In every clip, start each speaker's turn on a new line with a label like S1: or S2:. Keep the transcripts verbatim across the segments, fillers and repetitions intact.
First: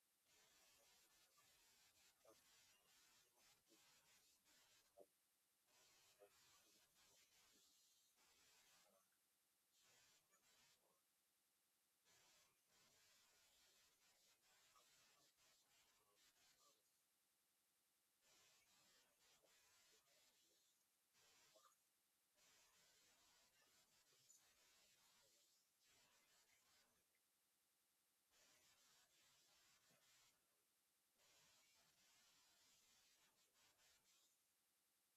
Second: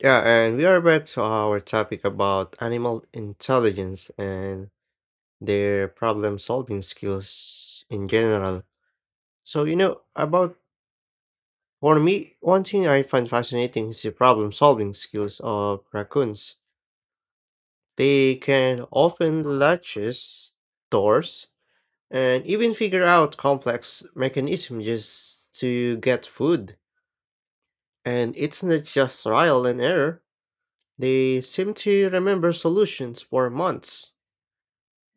S1: Yeah, and we are back to our topic about animal intelligence and their problem solving skills in general. So, you know, about for me, one thing I find fascinating is the problem solving skills of raccoons. They can open latches, doors, and even figure out complex mechanisms just to get food. And it's not just trial and error, they seem to remember solutions for months.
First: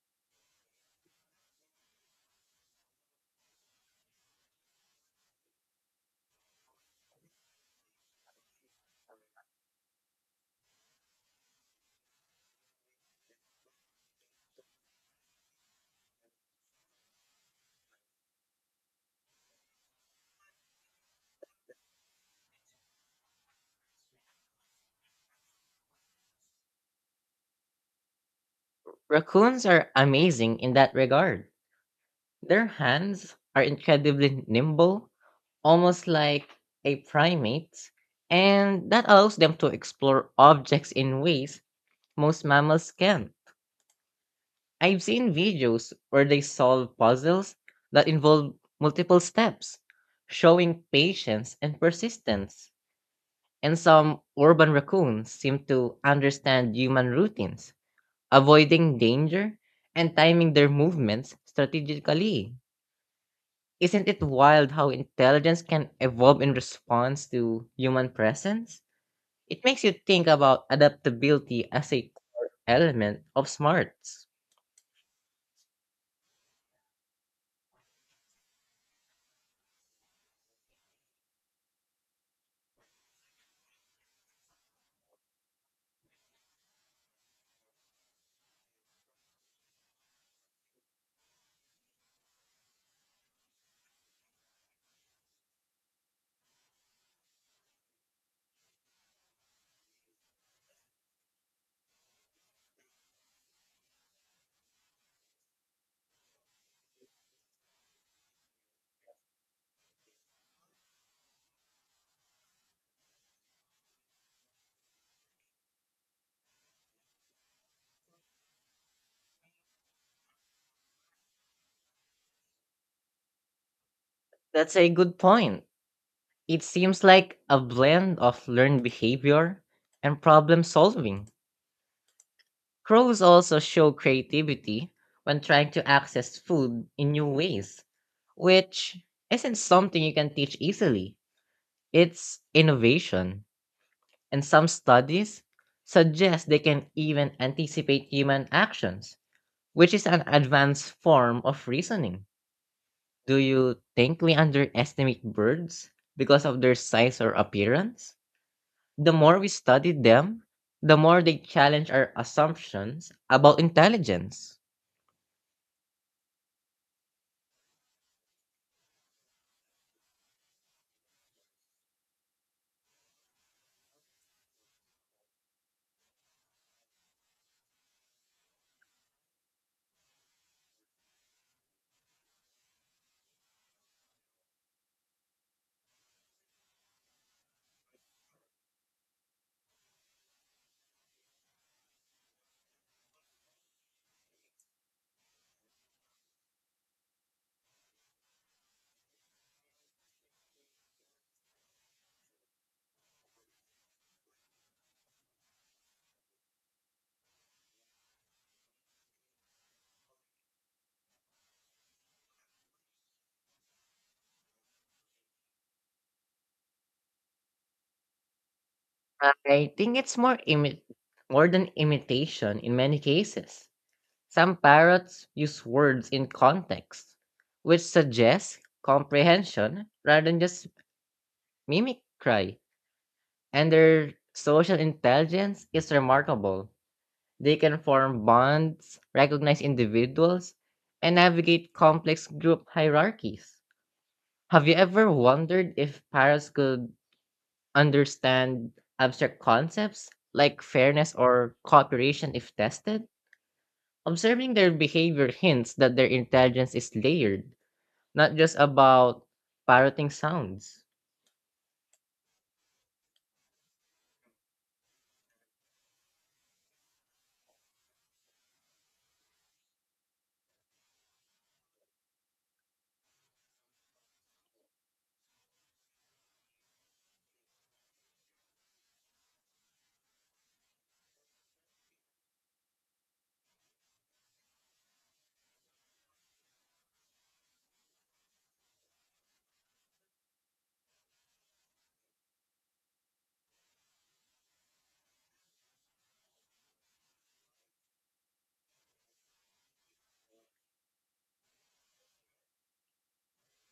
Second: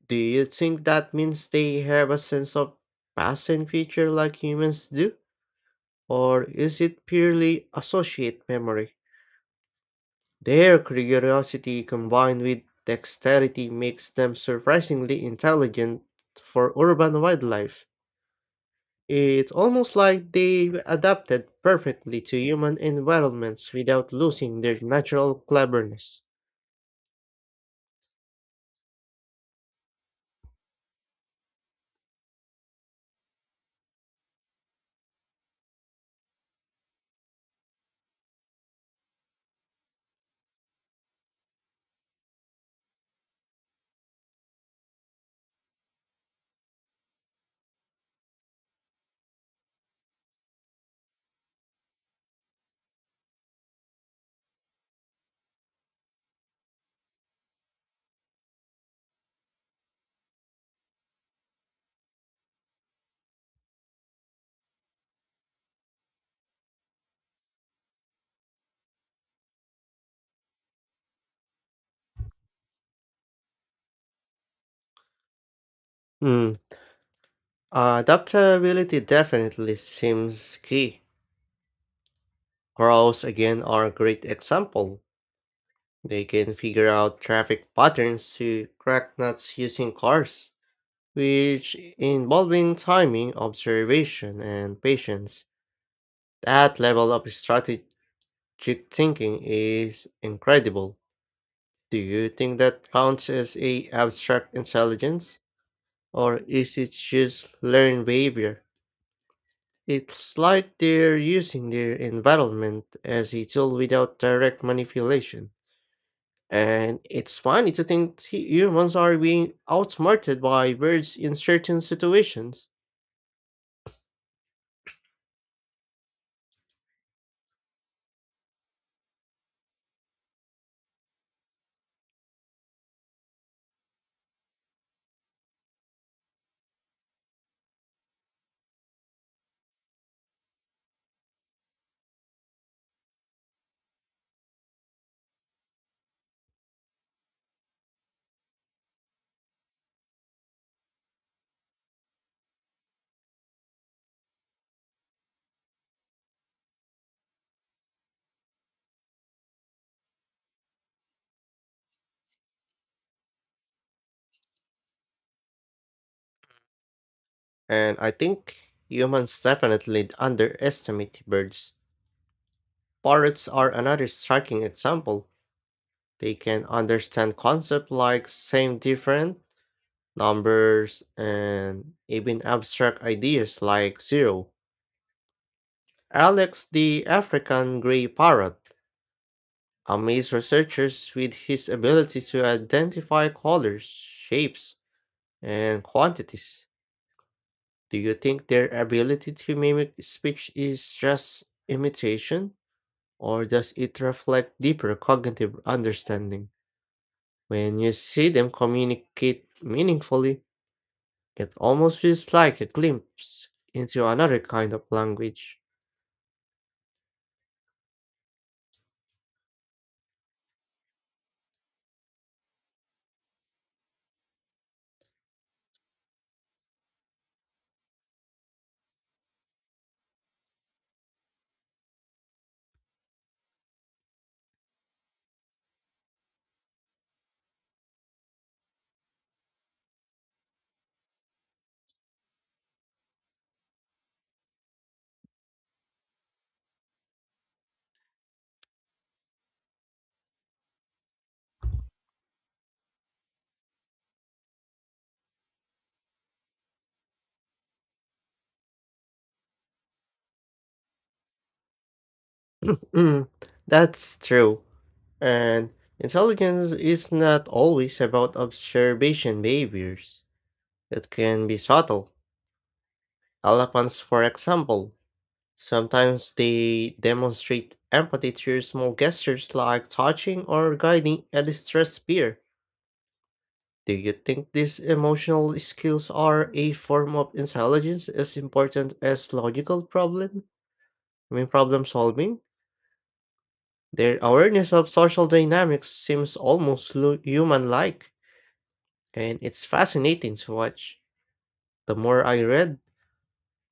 S1: Do you think that means they have a sense of past and future like humans do? Or is it purely associate memory? Their curiosity combined with dexterity makes them surprisingly intelligent for urban wildlife. It's almost like they've adapted perfectly to human environments without losing their natural cleverness.
S2: Raccoons are amazing in that regard. Their hands are incredibly nimble, almost like a primate's, and that allows them to explore objects in ways most mammals can't. I've seen videos where they solve puzzles that involve multiple steps, showing patience and persistence. And some urban raccoons seem to understand human routines, avoiding danger, and timing their movements strategically. Isn't it wild how intelligence can evolve in response to human presence? It makes you think about adaptability as a element of smarts.
S1: Hmm. Adaptability definitely seems key. Crows again are a great example. They can figure out traffic patterns to crack nuts using cars, which involving timing, observation, and patience. That level of strategic thinking is incredible. Do you think that counts as a abstract intelligence, or is it just learned behavior? It's like they're using their environment as a tool without direct manipulation. And it's funny to think hu- humans are being outsmarted by birds in certain situations.
S2: That's a good point. It seems like a blend of learned behavior and problem solving. Crows also show creativity when trying to access food in new ways, which isn't something you can teach easily. It's innovation, and some studies suggest they can even anticipate human actions, which is an advanced form of reasoning. Do you think we underestimate birds because of their size or appearance? The more we study them, the more they challenge our assumptions about intelligence.
S1: And I think humans definitely underestimate birds. Parrots are another striking example. They can understand concepts like same, different, numbers, and even abstract ideas like zero. Alex, the African grey parrot, amazed researchers with his ability to identify colors, shapes, and quantities. Do you think their ability to mimic speech is just imitation, or does it reflect deeper cognitive understanding? When you see them communicate meaningfully, it almost feels like a glimpse into another kind of language.
S2: I think it's more imi- more than imitation in many cases. Some parrots use words in context, which suggests comprehension rather than just mimicry, and their social intelligence is remarkable. They can form bonds, recognize individuals, and navigate complex group hierarchies. Have you ever wondered if parrots could understand abstract concepts like fairness or cooperation if tested? Observing their behavior hints that their intelligence is layered, not just about parroting sounds.
S1: Mm, that's true. And intelligence is not always about observation behaviors. It can be subtle. Elephants, for example, sometimes they demonstrate empathy through small gestures like touching or guiding a distressed peer. Do you think these emotional skills are a form of intelligence as important as logical problem? I mean, problem solving? Their awareness of social dynamics seems almost lu- human like, and it's fascinating to watch. The more I read,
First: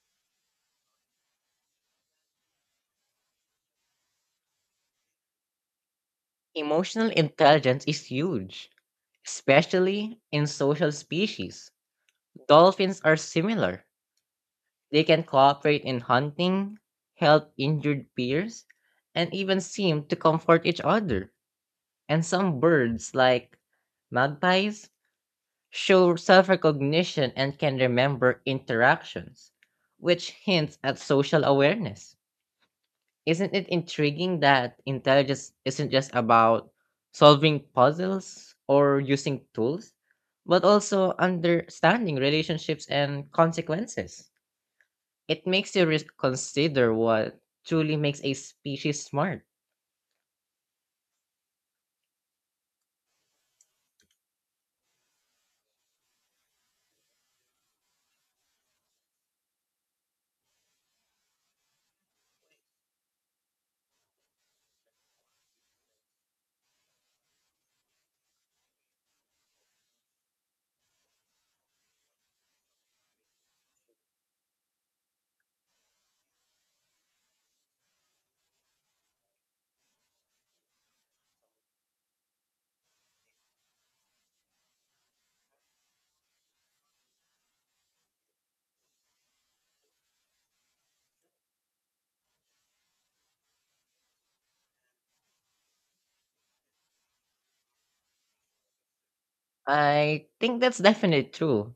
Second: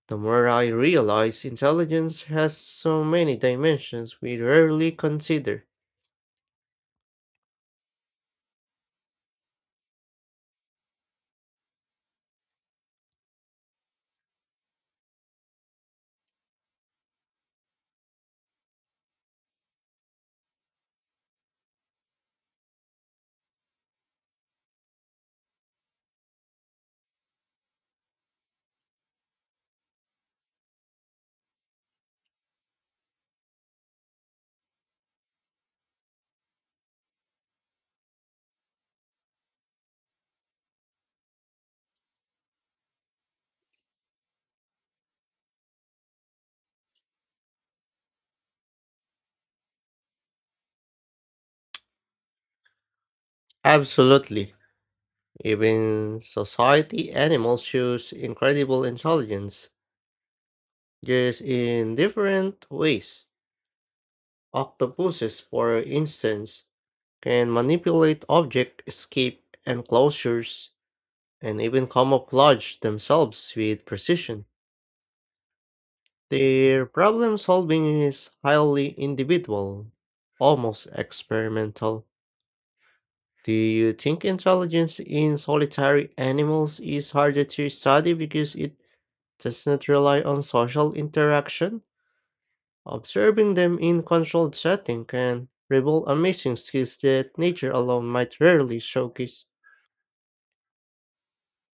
S1: the more I realize intelligence has so many dimensions we rarely consider.
S2: Emotional intelligence is huge, especially in social species. Dolphins are similar. They can cooperate in hunting, help injured peers, and even seem to comfort each other. And some birds, like magpies, show self recognition and can remember interactions, which hints at social awareness. Isn't it intriguing that intelligence isn't just about solving puzzles or using tools, but also understanding relationships and consequences? It makes you reconsider what truly makes a species smart.
S1: Absolutely. Even society animals shows incredible intelligence, just in different ways. Octopuses, for instance, can manipulate object escape enclosures and even camouflage themselves with precision. Their problem solving is highly individual, almost experimental. Do you think intelligence in solitary animals is harder to study because it does not rely on social interaction? Observing them in controlled setting can reveal amazing skills that nature alone might rarely showcase.
S2: I think that's definitely true.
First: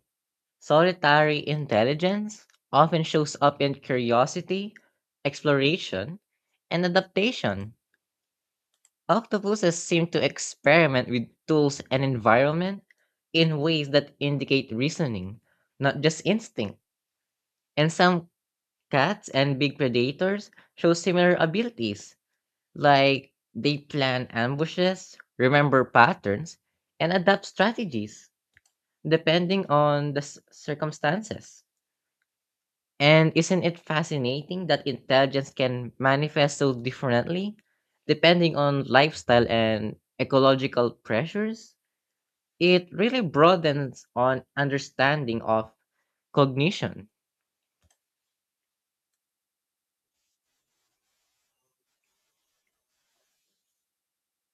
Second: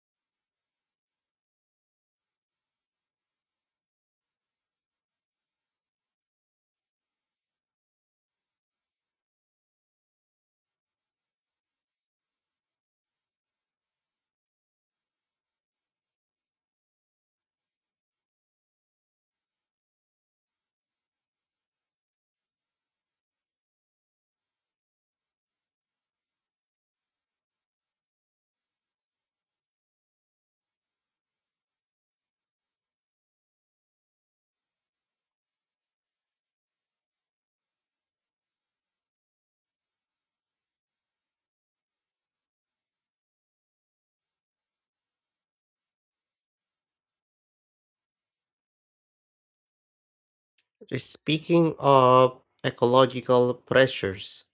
S2: Solitary intelligence often shows up in curiosity, exploration, and adaptation. Octopuses seem to experiment with tools and environment in ways that indicate reasoning, not just instinct. And some cats and big predators show similar abilities, like they plan ambushes, remember patterns, and adapt strategies depending on the s- circumstances. And isn't it fascinating that intelligence can manifest so differently depending on lifestyle and ecological pressures? It really broadens on understanding of cognition.
S1: Speaking of ecological pressures,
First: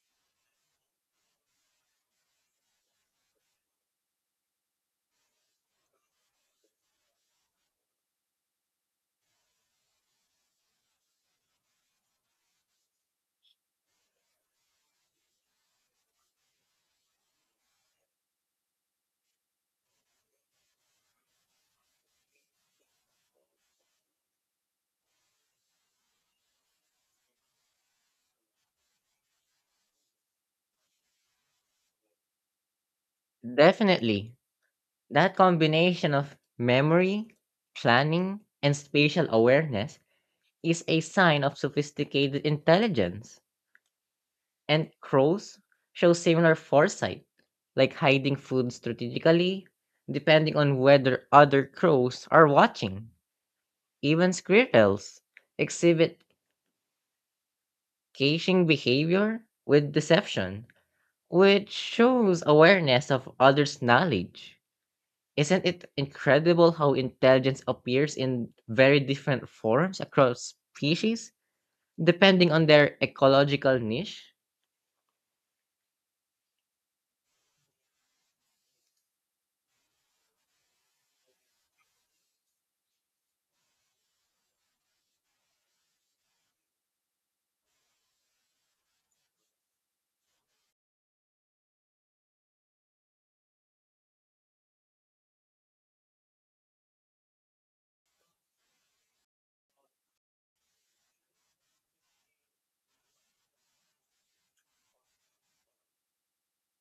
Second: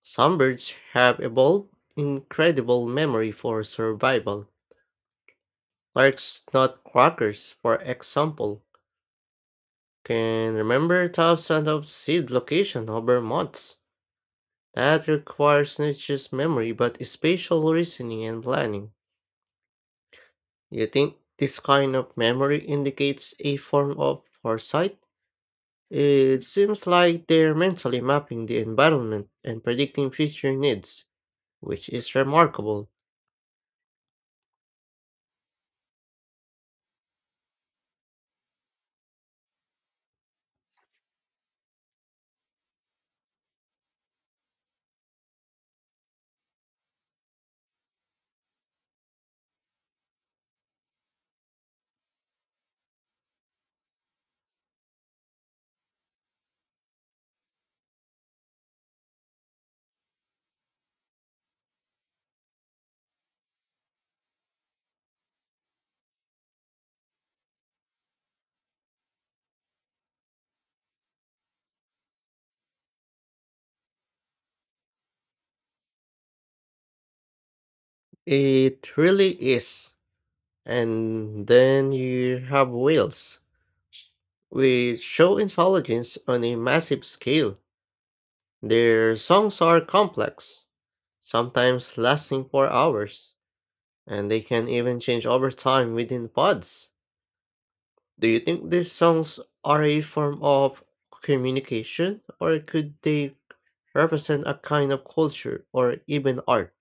S1: some birds have evolved incredible memory for survival. Like nutcrackers, for example, can remember thousands of seed locations over months. That requires not just memory but spatial reasoning and planning. Do you think this kind of memory indicates a form of foresight? It seems like they're mentally mapping the environment and predicting future needs, which is remarkable.
S2: Definitely, that combination of memory, planning, and spatial awareness is a sign of sophisticated intelligence. And crows show similar foresight, like hiding food strategically, depending on whether other crows are watching. Even squirrels exhibit caching behavior with deception, which shows awareness of others' knowledge. Isn't it incredible how intelligence appears in very different forms across species, depending on their ecological niche?
S1: It really is. And then you have whales, which show intelligence on a massive scale. Their songs are complex, sometimes lasting for hours, and they can even change over time within pods. Do you think these songs are a form of communication, or could they represent a kind of culture or even art?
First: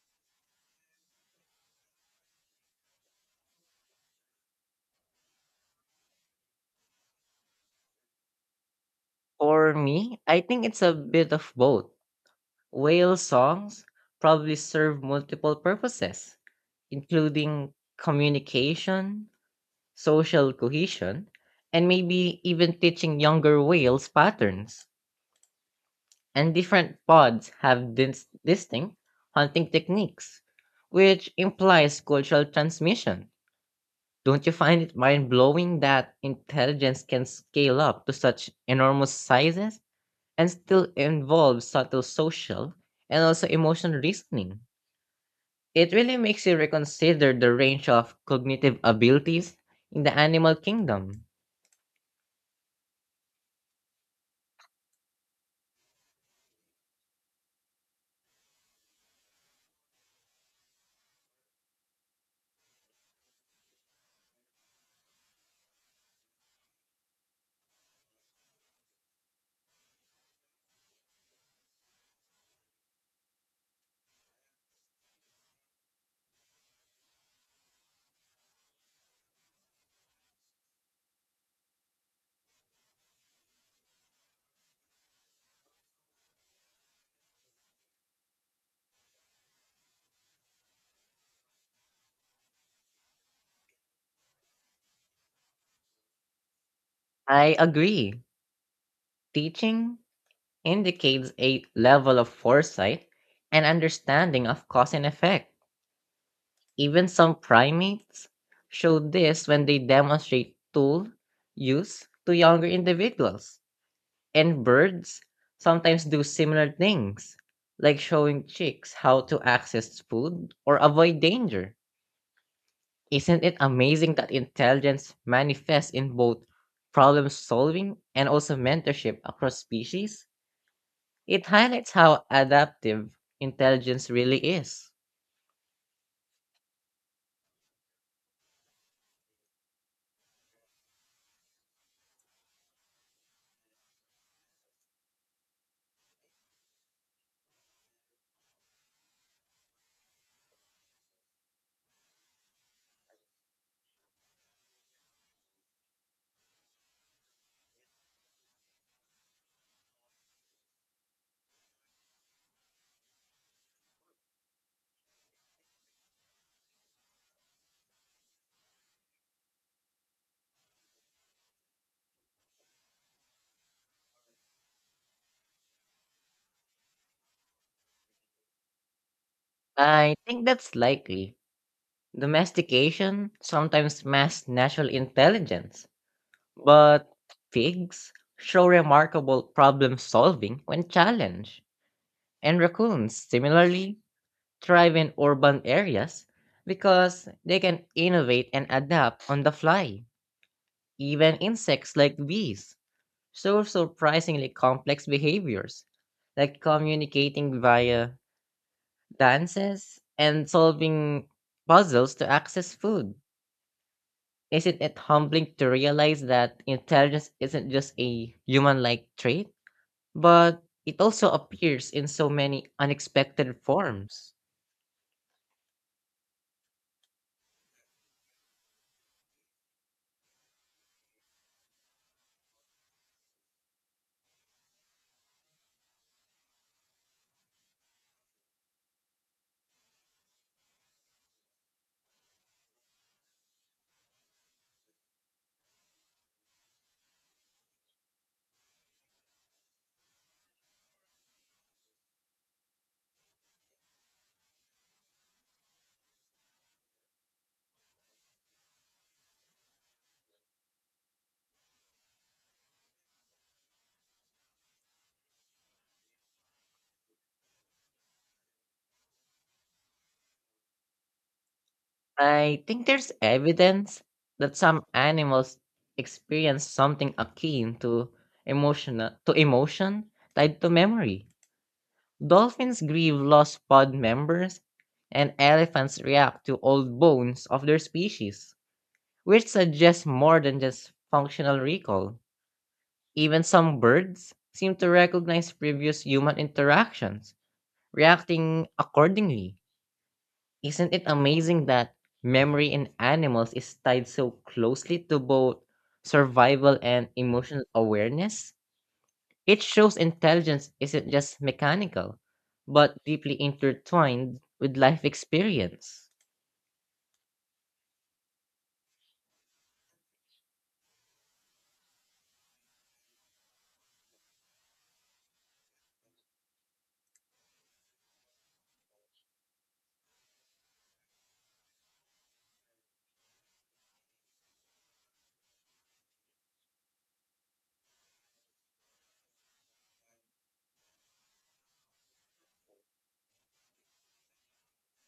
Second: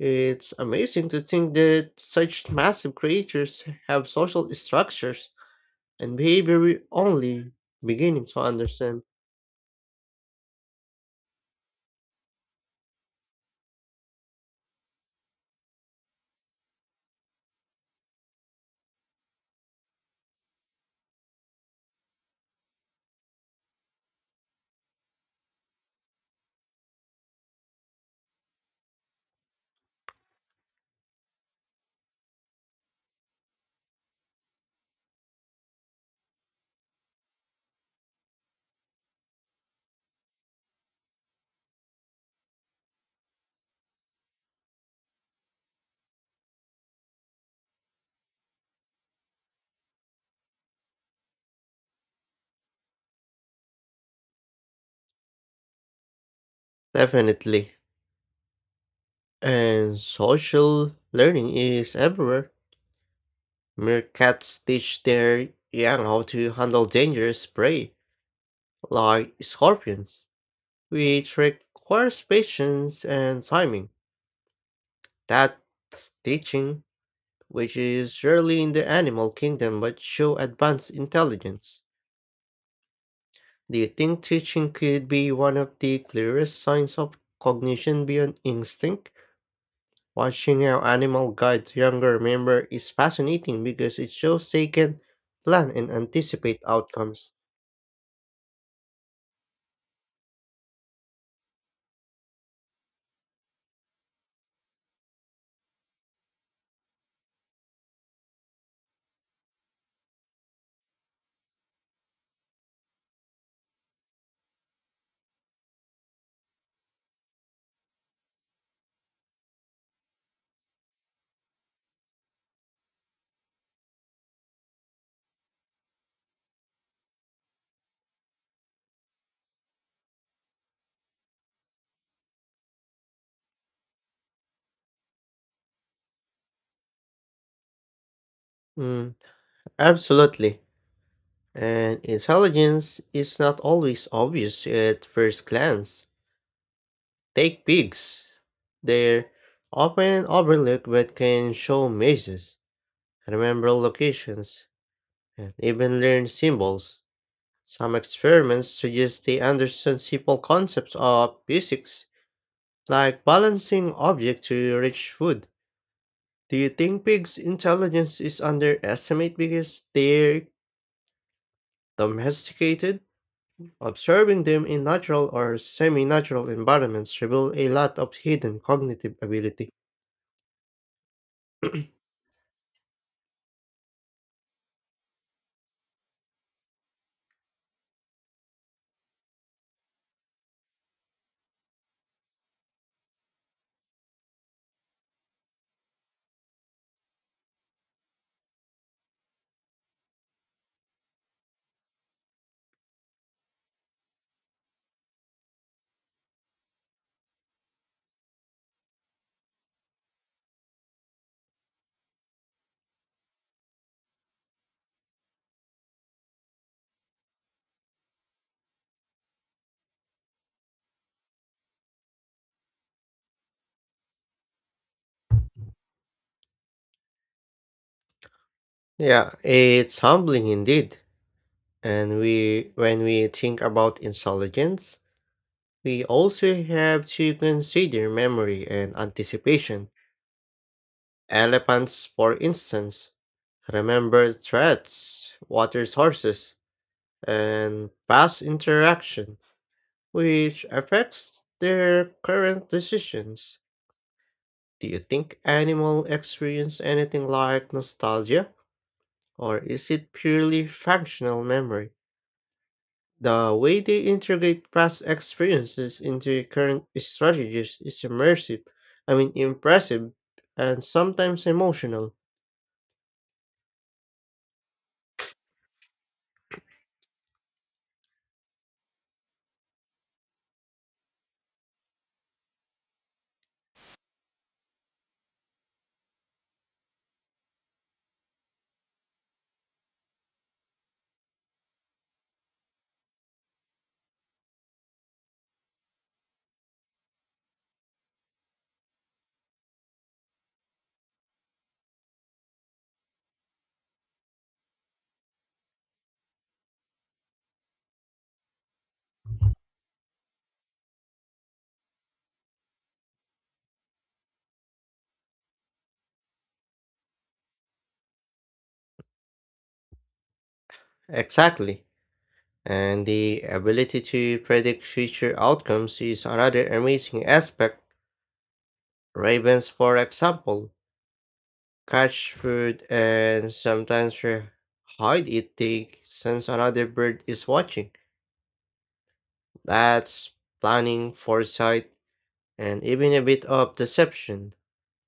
S1: It's amazing to think that such massive creatures have social structures and behavior we only beginning to understand.
S2: For me, I think it's a bit of both. Whale songs probably serve multiple purposes, including communication, social cohesion, and maybe even teaching younger whales patterns. And different pods have dis- distinct hunting techniques, which implies cultural transmission. Don't you find it mind blowing that intelligence can scale up to such enormous sizes and still involve subtle social and also emotional reasoning? It really makes you reconsider the range of cognitive abilities in the animal kingdom.
S1: Definitely. And social learning is everywhere. Meerkats teach their young how to handle dangerous prey, like scorpions, which requires patience and timing. That's teaching, which is rarely in the animal kingdom but show advanced intelligence. Do you think teaching could be one of the clearest signs of cognition beyond instinct? Watching how animal guide younger member is fascinating because it shows they can plan and anticipate outcomes.
S2: I agree. Teaching indicates a level of foresight and understanding of cause and effect. Even some primates show this when they demonstrate tool use to younger individuals. And birds sometimes do similar things, like showing chicks how to access food or avoid danger. Isn't it amazing that intelligence manifests in both problem solving and also mentorship across species? It highlights how adaptive intelligence really is.
S1: Mm, absolutely. And intelligence is not always obvious at first glance. Take pigs. They're often overlooked but can show mazes, remember locations, and even learn symbols. Some experiments suggest they understand simple concepts of physics, like balancing objects to reach food. Do you think pigs' intelligence is underestimated because they're domesticated? Observing them in natural or semi natural environments reveals a lot of hidden cognitive ability.
S2: I think that's likely. Domestication sometimes masks natural intelligence, but pigs show remarkable problem solving when challenged, and raccoons similarly thrive in urban areas because they can innovate and adapt on the fly. Even insects like bees show surprisingly complex behaviors, like communicating via dances, and solving puzzles to access food. Isn't it humbling to realize that intelligence isn't just a human like trait, but it also appears in so many unexpected forms?
S1: Yeah, it's humbling indeed. And we when we think about intelligence, we also have to consider memory and anticipation. Elephants, for instance, remember threats, water sources, and past interaction, which affects their current decisions. Do you think animals experience anything like nostalgia, or is it purely functional memory? The way they integrate past experiences into current strategies is immersive, I mean impressive, and sometimes emotional.
S2: I think there's evidence that some animals experience something akin to emotional to emotion tied to memory. Dolphins grieve lost pod members and elephants react to old bones of their species, which suggests more than just functional recall. Even some birds seem to recognize previous human interactions, reacting accordingly. Isn't it amazing that memory in animals is tied so closely to both survival and emotional awareness? It shows intelligence isn't just mechanical, but deeply intertwined with life experience.
S1: Exactly. And the ability to predict future outcomes is another amazing aspect. Ravens, for example, catch food and sometimes re- hide it, they sense another bird is watching. That's planning, foresight, and even a bit of deception.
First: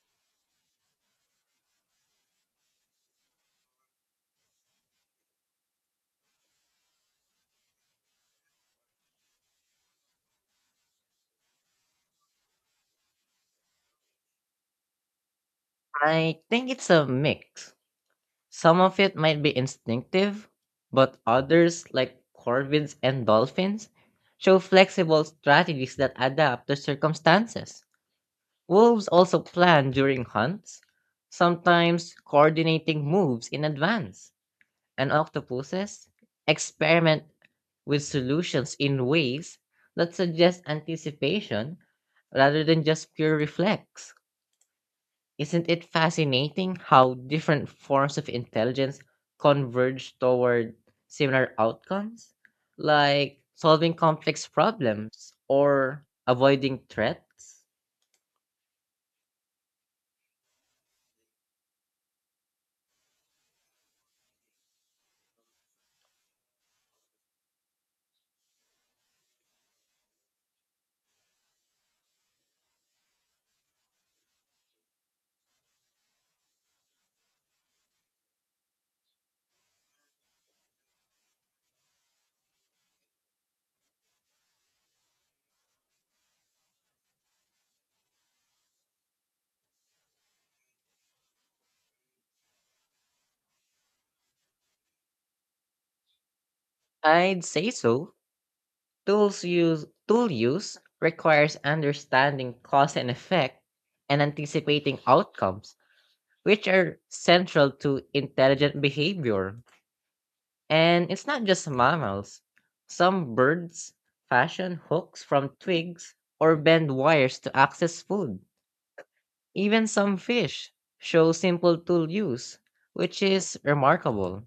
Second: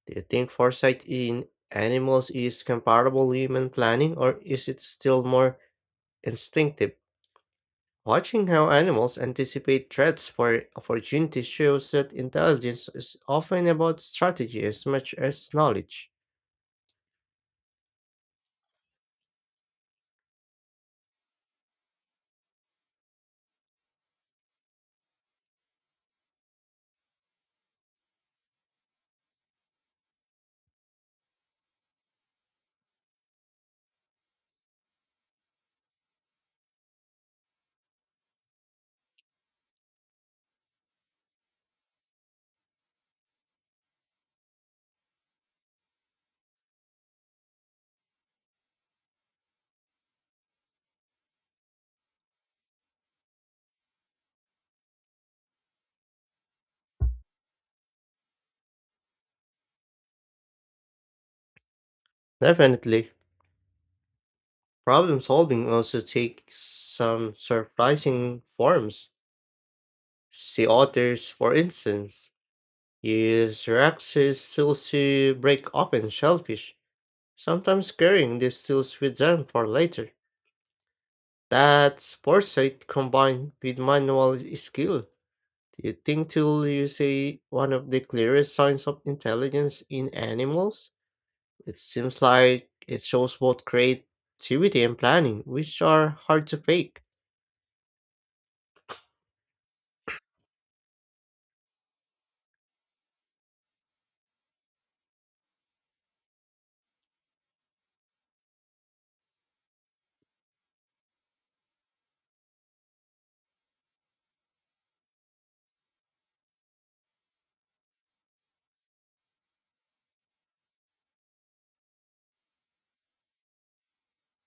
S1: Do you think foresight in animals is comparable to human planning, or is it still more instinctive? Watching how animals anticipate threats for opportunities shows that intelligence is often about strategy as much as knowledge.
S2: I think it's a mix. Some of it might be instinctive, but others, like corvids and dolphins, show flexible strategies that adapt to circumstances. Wolves also plan during hunts, sometimes coordinating moves in advance. And octopuses experiment with solutions in ways that suggest anticipation rather than just pure reflex. Isn't it fascinating how different forms of intelligence converge toward similar outcomes? Like solving complex problems or avoiding threats?
S1: Definitely, problem solving also takes some surprising forms. Sea otters, for instance, use Rex's seals to break open shellfish, sometimes carrying these tools with them for later. That's foresight combined with manual skill. Do you think tool use a, one of the clearest signs of intelligence in animals? It seems like it shows both creativity and planning, which are hard to fake.
S2: I'd say so. Tools use tool use requires understanding cause and effect and anticipating outcomes, which are central to intelligent behavior. And it's not just mammals. Some birds fashion hooks from twigs or bend wires to access food. Even some fish show simple tool use, which is remarkable.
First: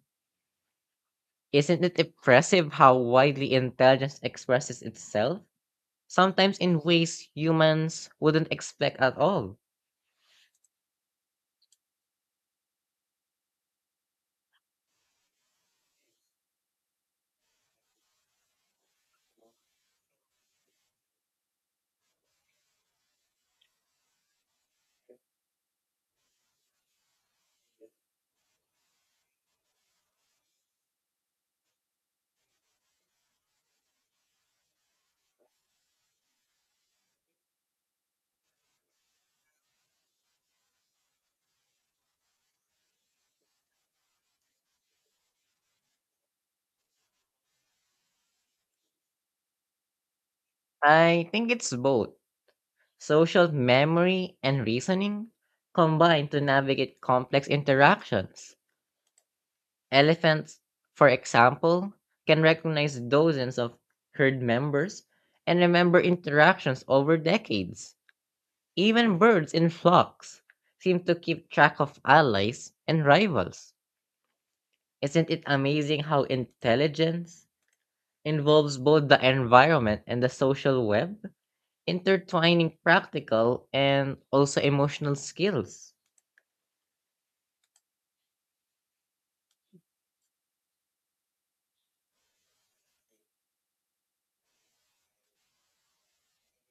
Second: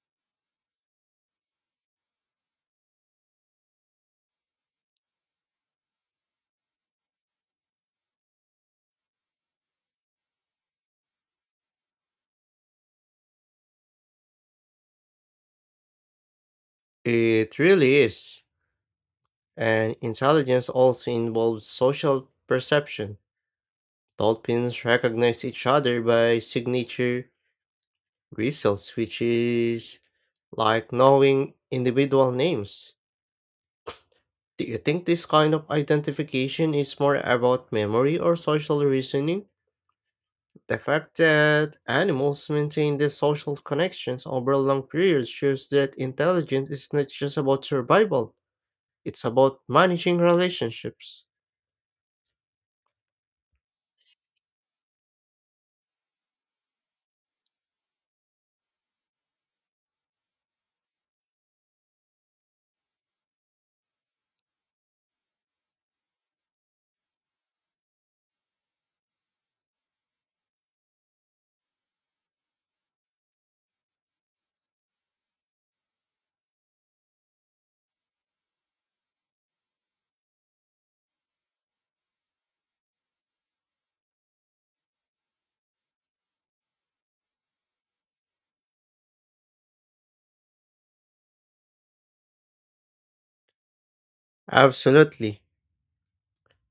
S2: Isn't it impressive how widely intelligence expresses itself? Sometimes in ways humans wouldn't expect at all.
S1: It really is. And intelligence also involves social perception. Dolphins recognize each other by signature results, which is like knowing individual names. Do you think this kind of identification is more about memory or social reasoning? The fact that animals maintain these social connections over long periods shows that intelligence is not just about survival, it's about managing relationships.
S2: I think it's both social memory and reasoning combined to navigate complex interactions. Elephants, for example, can recognize dozens of herd members and remember interactions over decades. Even birds in flocks seem to keep track of allies and rivals. Isn't it amazing how intelligence involves both the environment and the social web, intertwining practical and also emotional skills?
S1: Absolutely.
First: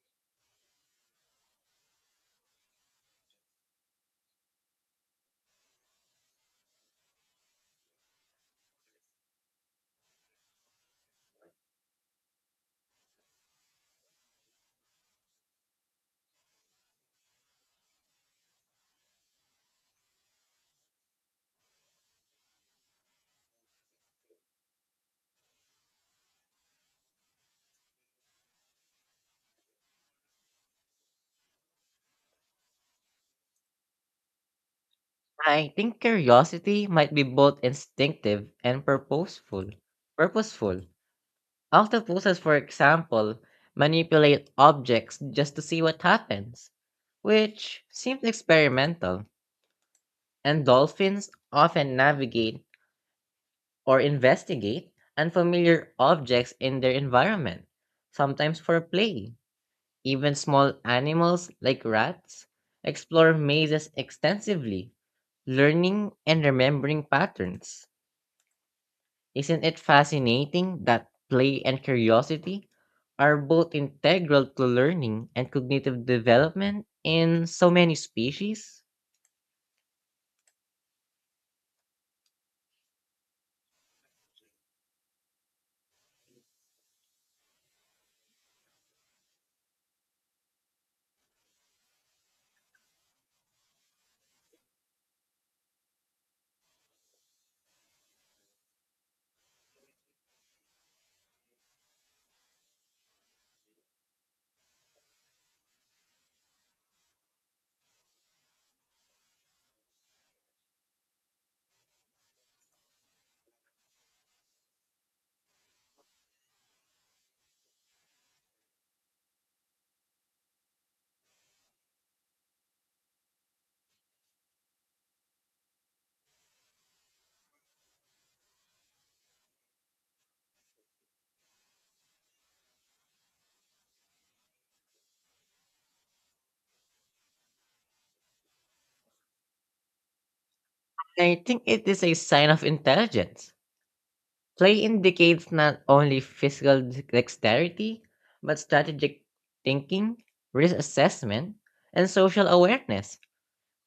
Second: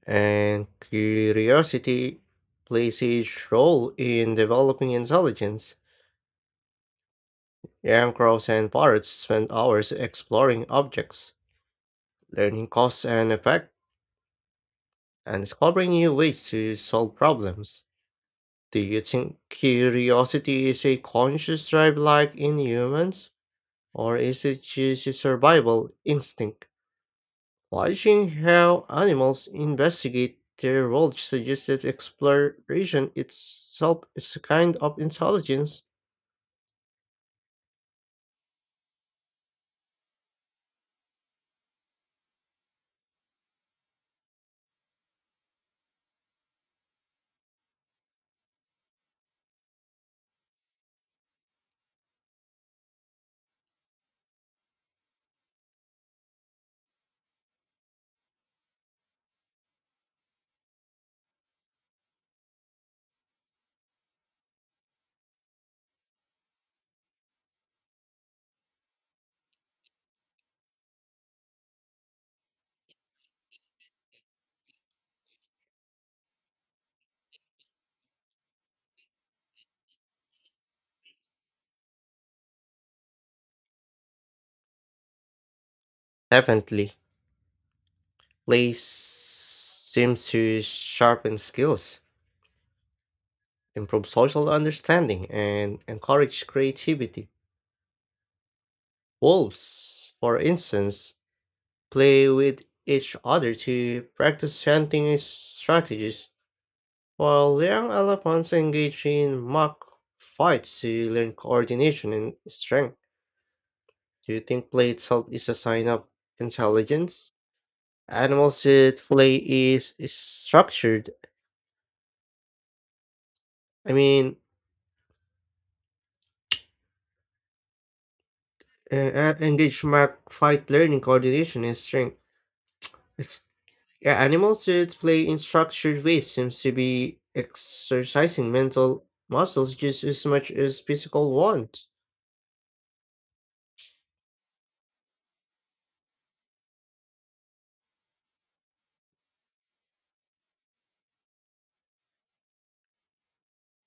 S1: And curiosity plays a huge role in developing intelligence. Young crows and parrots spend hours exploring objects, learning cause and effect and discovering new ways to solve problems. Do you think curiosity is a conscious drive like in humans, or is it just a survival instinct? Watching how animals investigate their world suggests that exploration itself is a kind of
S2: I
S1: intelligence.
S2: think curiosity might be both instinctive and purposeful. Purposeful Octopuses, for example, manipulate objects just to see what happens, which seems experimental, and dolphins often navigate or investigate unfamiliar objects in their environment, sometimes for play. Even small animals like rats explore mazes extensively, learning and remembering patterns. Isn't it fascinating that play and curiosity are both integral to learning and cognitive development in so many species?
S1: Definitely, play s- seems to sharpen skills, improve social understanding, and encourage creativity. Wolves, for instance, play with each other to practice hunting strategies, while young elephants engage in mock fights to learn coordination and strength. Do you think play itself is a sign of intelligence? Animals that play is, is structured. I mean, uh, uh, engage mock fight learning coordination and strength. It's Yeah, animals that play in structured ways seems to be exercising mental muscles just as much as physical
S2: I think
S1: ones.
S2: it is a sign of intelligence. Play indicates not only physical d- dexterity, but strategic thinking, risk assessment, and social awareness.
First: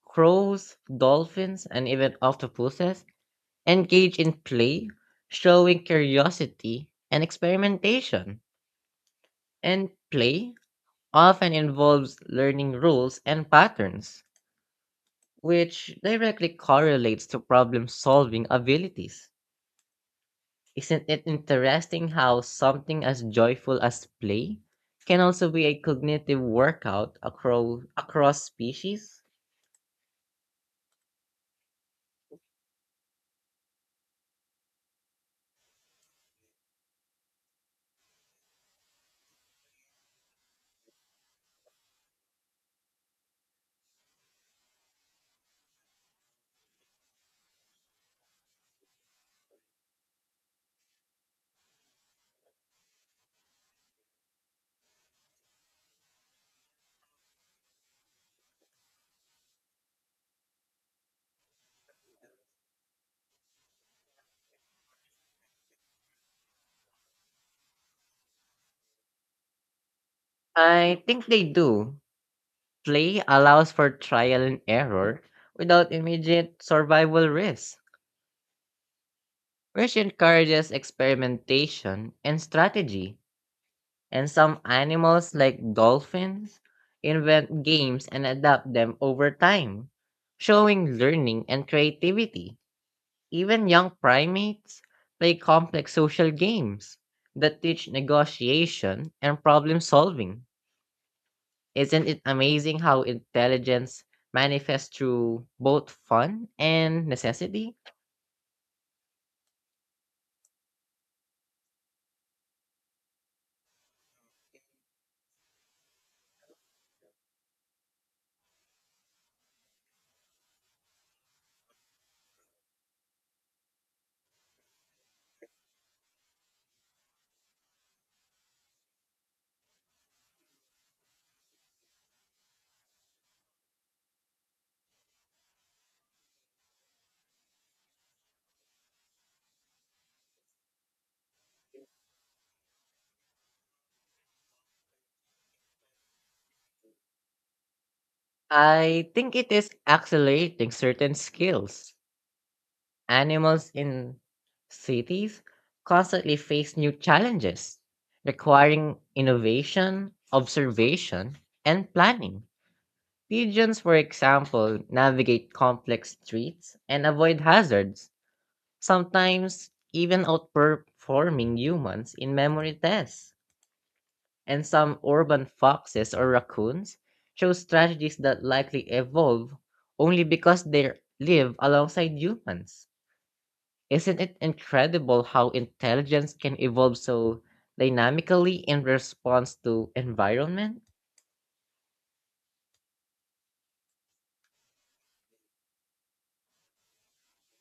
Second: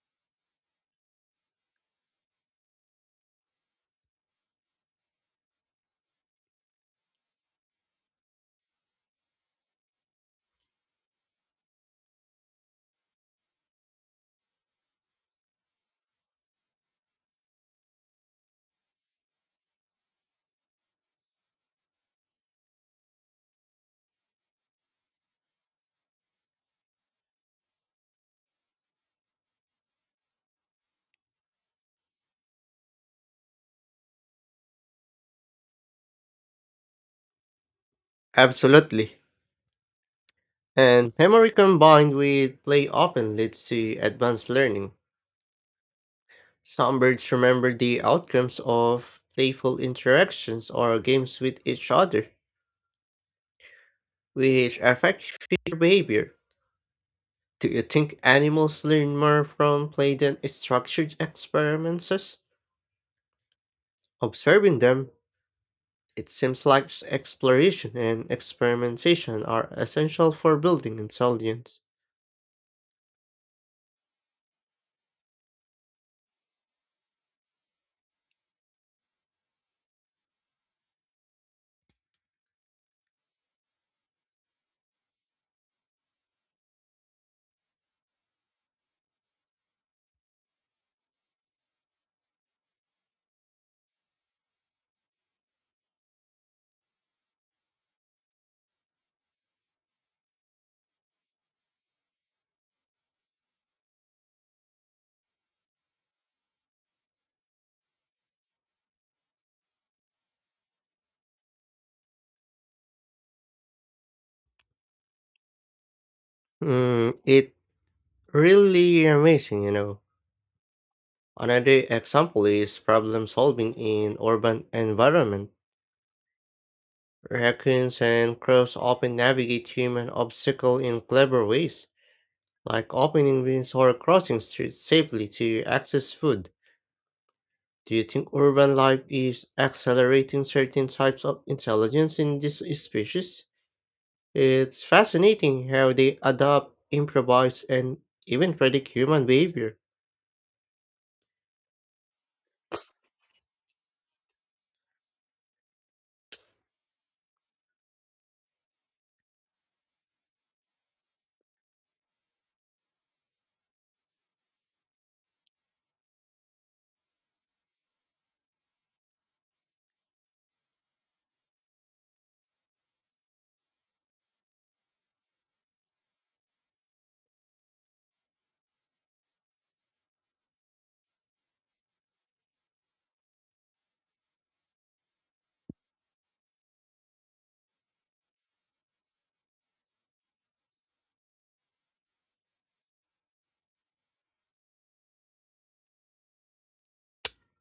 S2: Crows, dolphins, and even octopuses engage in play, showing curiosity and experimentation. And play often involves learning rules and patterns, which directly correlates to problem solving abilities. Isn't it interesting how something as joyful as play can also be a cognitive workout across, across species?
S1: Absolutely. And memory combined with play often leads to advanced learning. Some birds remember the outcomes of playful interactions or games with each other, which affect future behavior. Do you think animals learn more from play than structured experiments? Observing them, it seems like s- exploration and experimentation are essential for building
S2: I think they
S1: intelligence.
S2: do. Play allows for trial and error without immediate survival risk, which encourages experimentation and strategy. And some animals, like dolphins, invent games and adapt them over time, showing learning and creativity. Even young primates play complex social games that teach negotiation and problem solving. Isn't it amazing how intelligence manifests through both fun and necessity?
S1: Mm, it really amazing, you know. Another example is problem solving in urban environment. Raccoons and crows often navigate human obstacle in clever ways, like opening windows or crossing streets safely to access food. Do you think urban life is accelerating certain types of intelligence in this species? It's fascinating how they adapt, improvise, and even predict
S2: I
S1: human
S2: think it is
S1: behavior.
S2: accelerating certain skills. Animals in cities constantly face new challenges, requiring innovation, observation, and planning. Pigeons, for example, navigate complex streets and avoid hazards, sometimes even outperforming humans in memory tests. And some urban foxes or raccoons show strategies that likely evolve only because they live alongside humans. Isn't it incredible how intelligence can evolve so dynamically in response to environment?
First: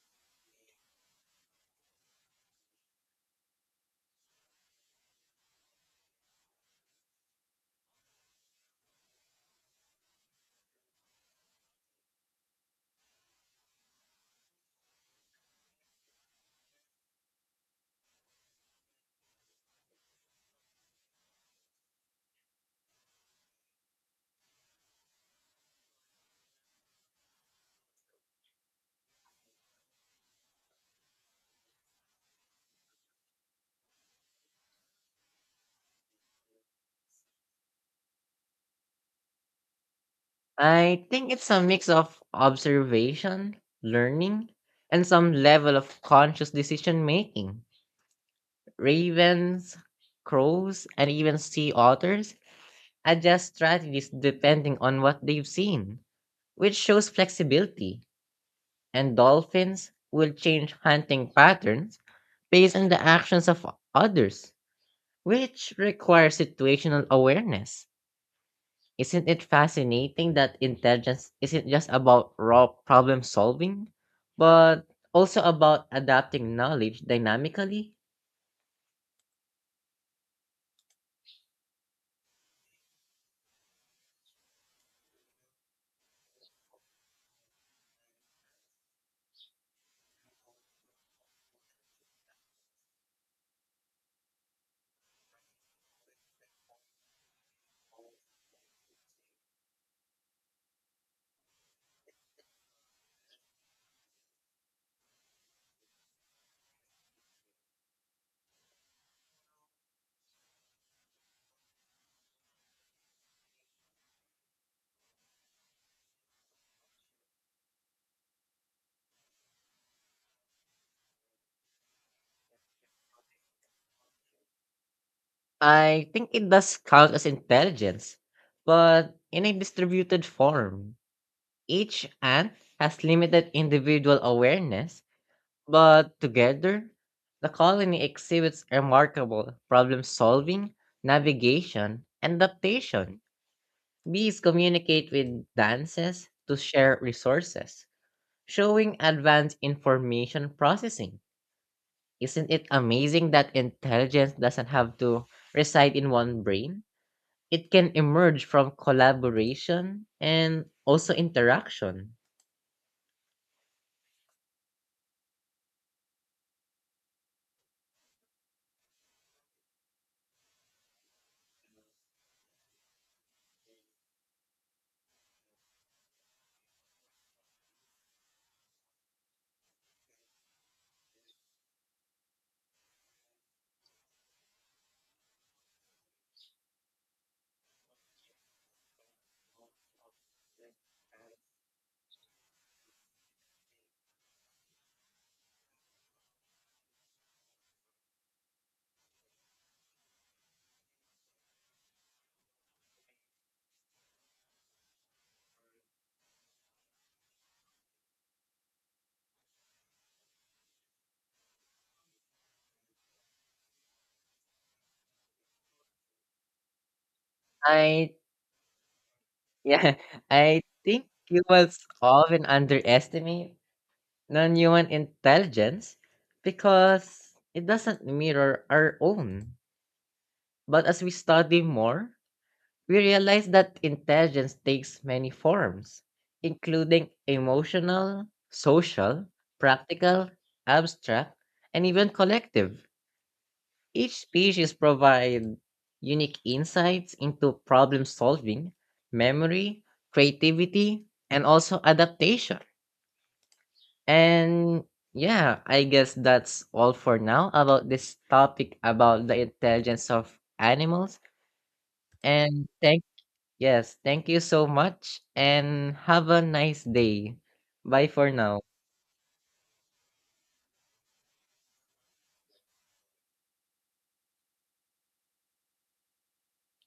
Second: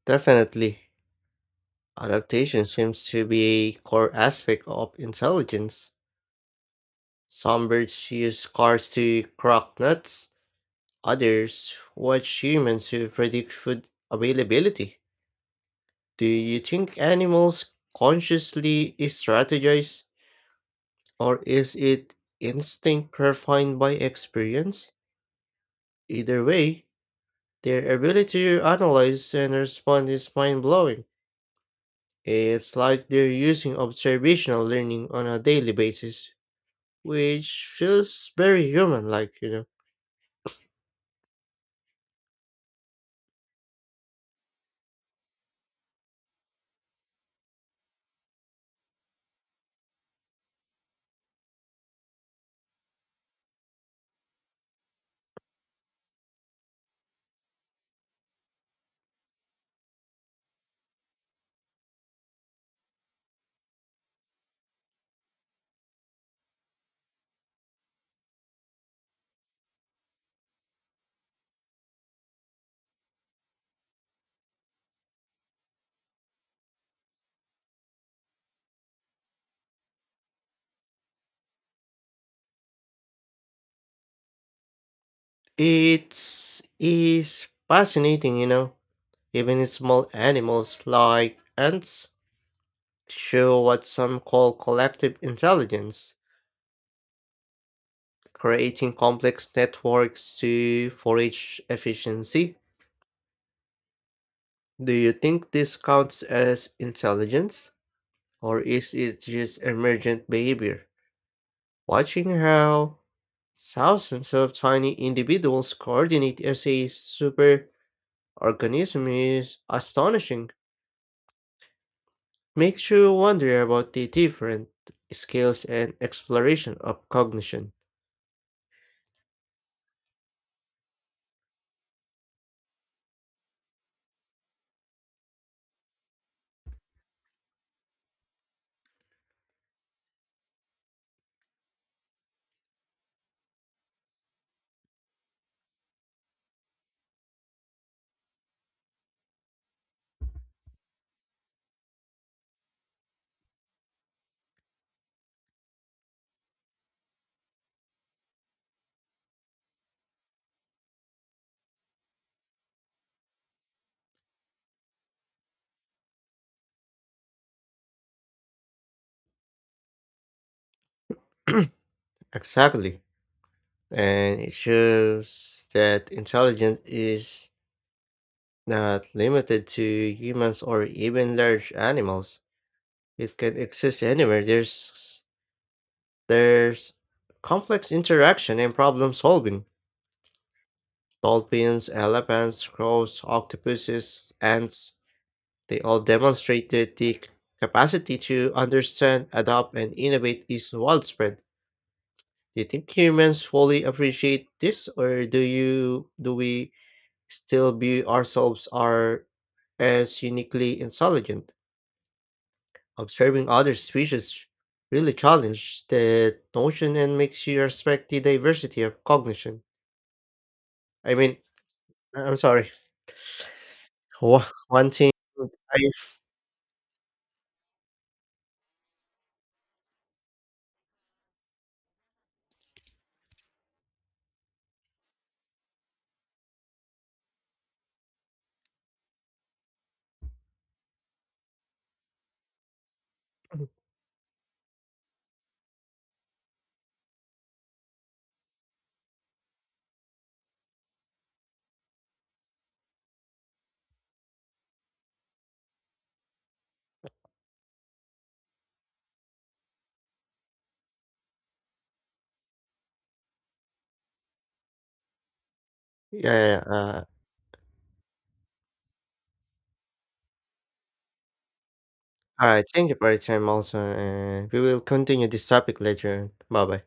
S1: Definitely. Adaptation seems to be a core aspect of intelligence. Some birds use cars to crack nuts, others watch humans to predict food availability. Do you think animals consciously strategize, or is it instinct refined by experience? Either way, their ability to analyze and respond is mind blowing. It's like they're using observational learning on a daily basis, which feels very human like, you know.
S2: I think it's a mix of observation, learning, and some level of conscious decision making. Ravens, crows, and even sea otters adjust strategies depending on what they've seen, which shows flexibility. And dolphins will change hunting patterns based on the actions of others, which requires situational awareness. Isn't it fascinating that intelligence isn't just about raw problem solving, but also about adapting knowledge dynamically?
S1: It's is fascinating, you know. Even small animals like ants show what some call collective intelligence, creating complex networks to forage efficiency. Do you think this counts as intelligence? Or is it just emergent behavior? Watching how thousands of tiny individuals coordinate as a superorganism is astonishing. Makes you wonder about the different scales and
S2: I think it does
S1: exploration of
S2: count as
S1: cognition.
S2: intelligence, but in a distributed form. Each ant has limited individual awareness, but together, the colony exhibits remarkable problem solving, navigation, and adaptation. Bees communicate with dances to share resources, showing advanced information processing. Isn't it amazing that intelligence doesn't have to reside in one brain? It can emerge from collaboration and also interaction.
S1: Exactly. And it shows that intelligence is not limited to humans or even large animals. It can exist anywhere there's There's complex interaction and problem solving. Dolphins, elephants, crows, octopuses, ants, they all demonstrated the capacity to understand, adapt, and innovate is widespread. Do you think humans fully appreciate this, or do you do we still view ourselves are as uniquely intelligent? Observing other species really challenges that notion and makes you respect
S2: I
S1: the diversity of cognition.
S2: yeah, I think
S1: I mean,
S2: humans
S1: I I'm
S2: often
S1: sorry.
S2: underestimate
S1: Wha
S2: non-human
S1: One thing I
S2: intelligence because it doesn't mirror our own. But as we study more, we realize that intelligence takes many forms, including emotional, social, practical, abstract, and even collective. Each species provides unique insights into problem solving, memory, creativity, and also adaptation. And yeah, I guess that's all for now about this topic about the intelligence of animals. And thank Yes, thank you so much and
S1: Yeah,
S2: have a
S1: yeah, yeah,
S2: nice
S1: uh,
S2: day. Bye for now.
S1: alright, thank you for your time also, and we will continue this topic later. Bye-bye.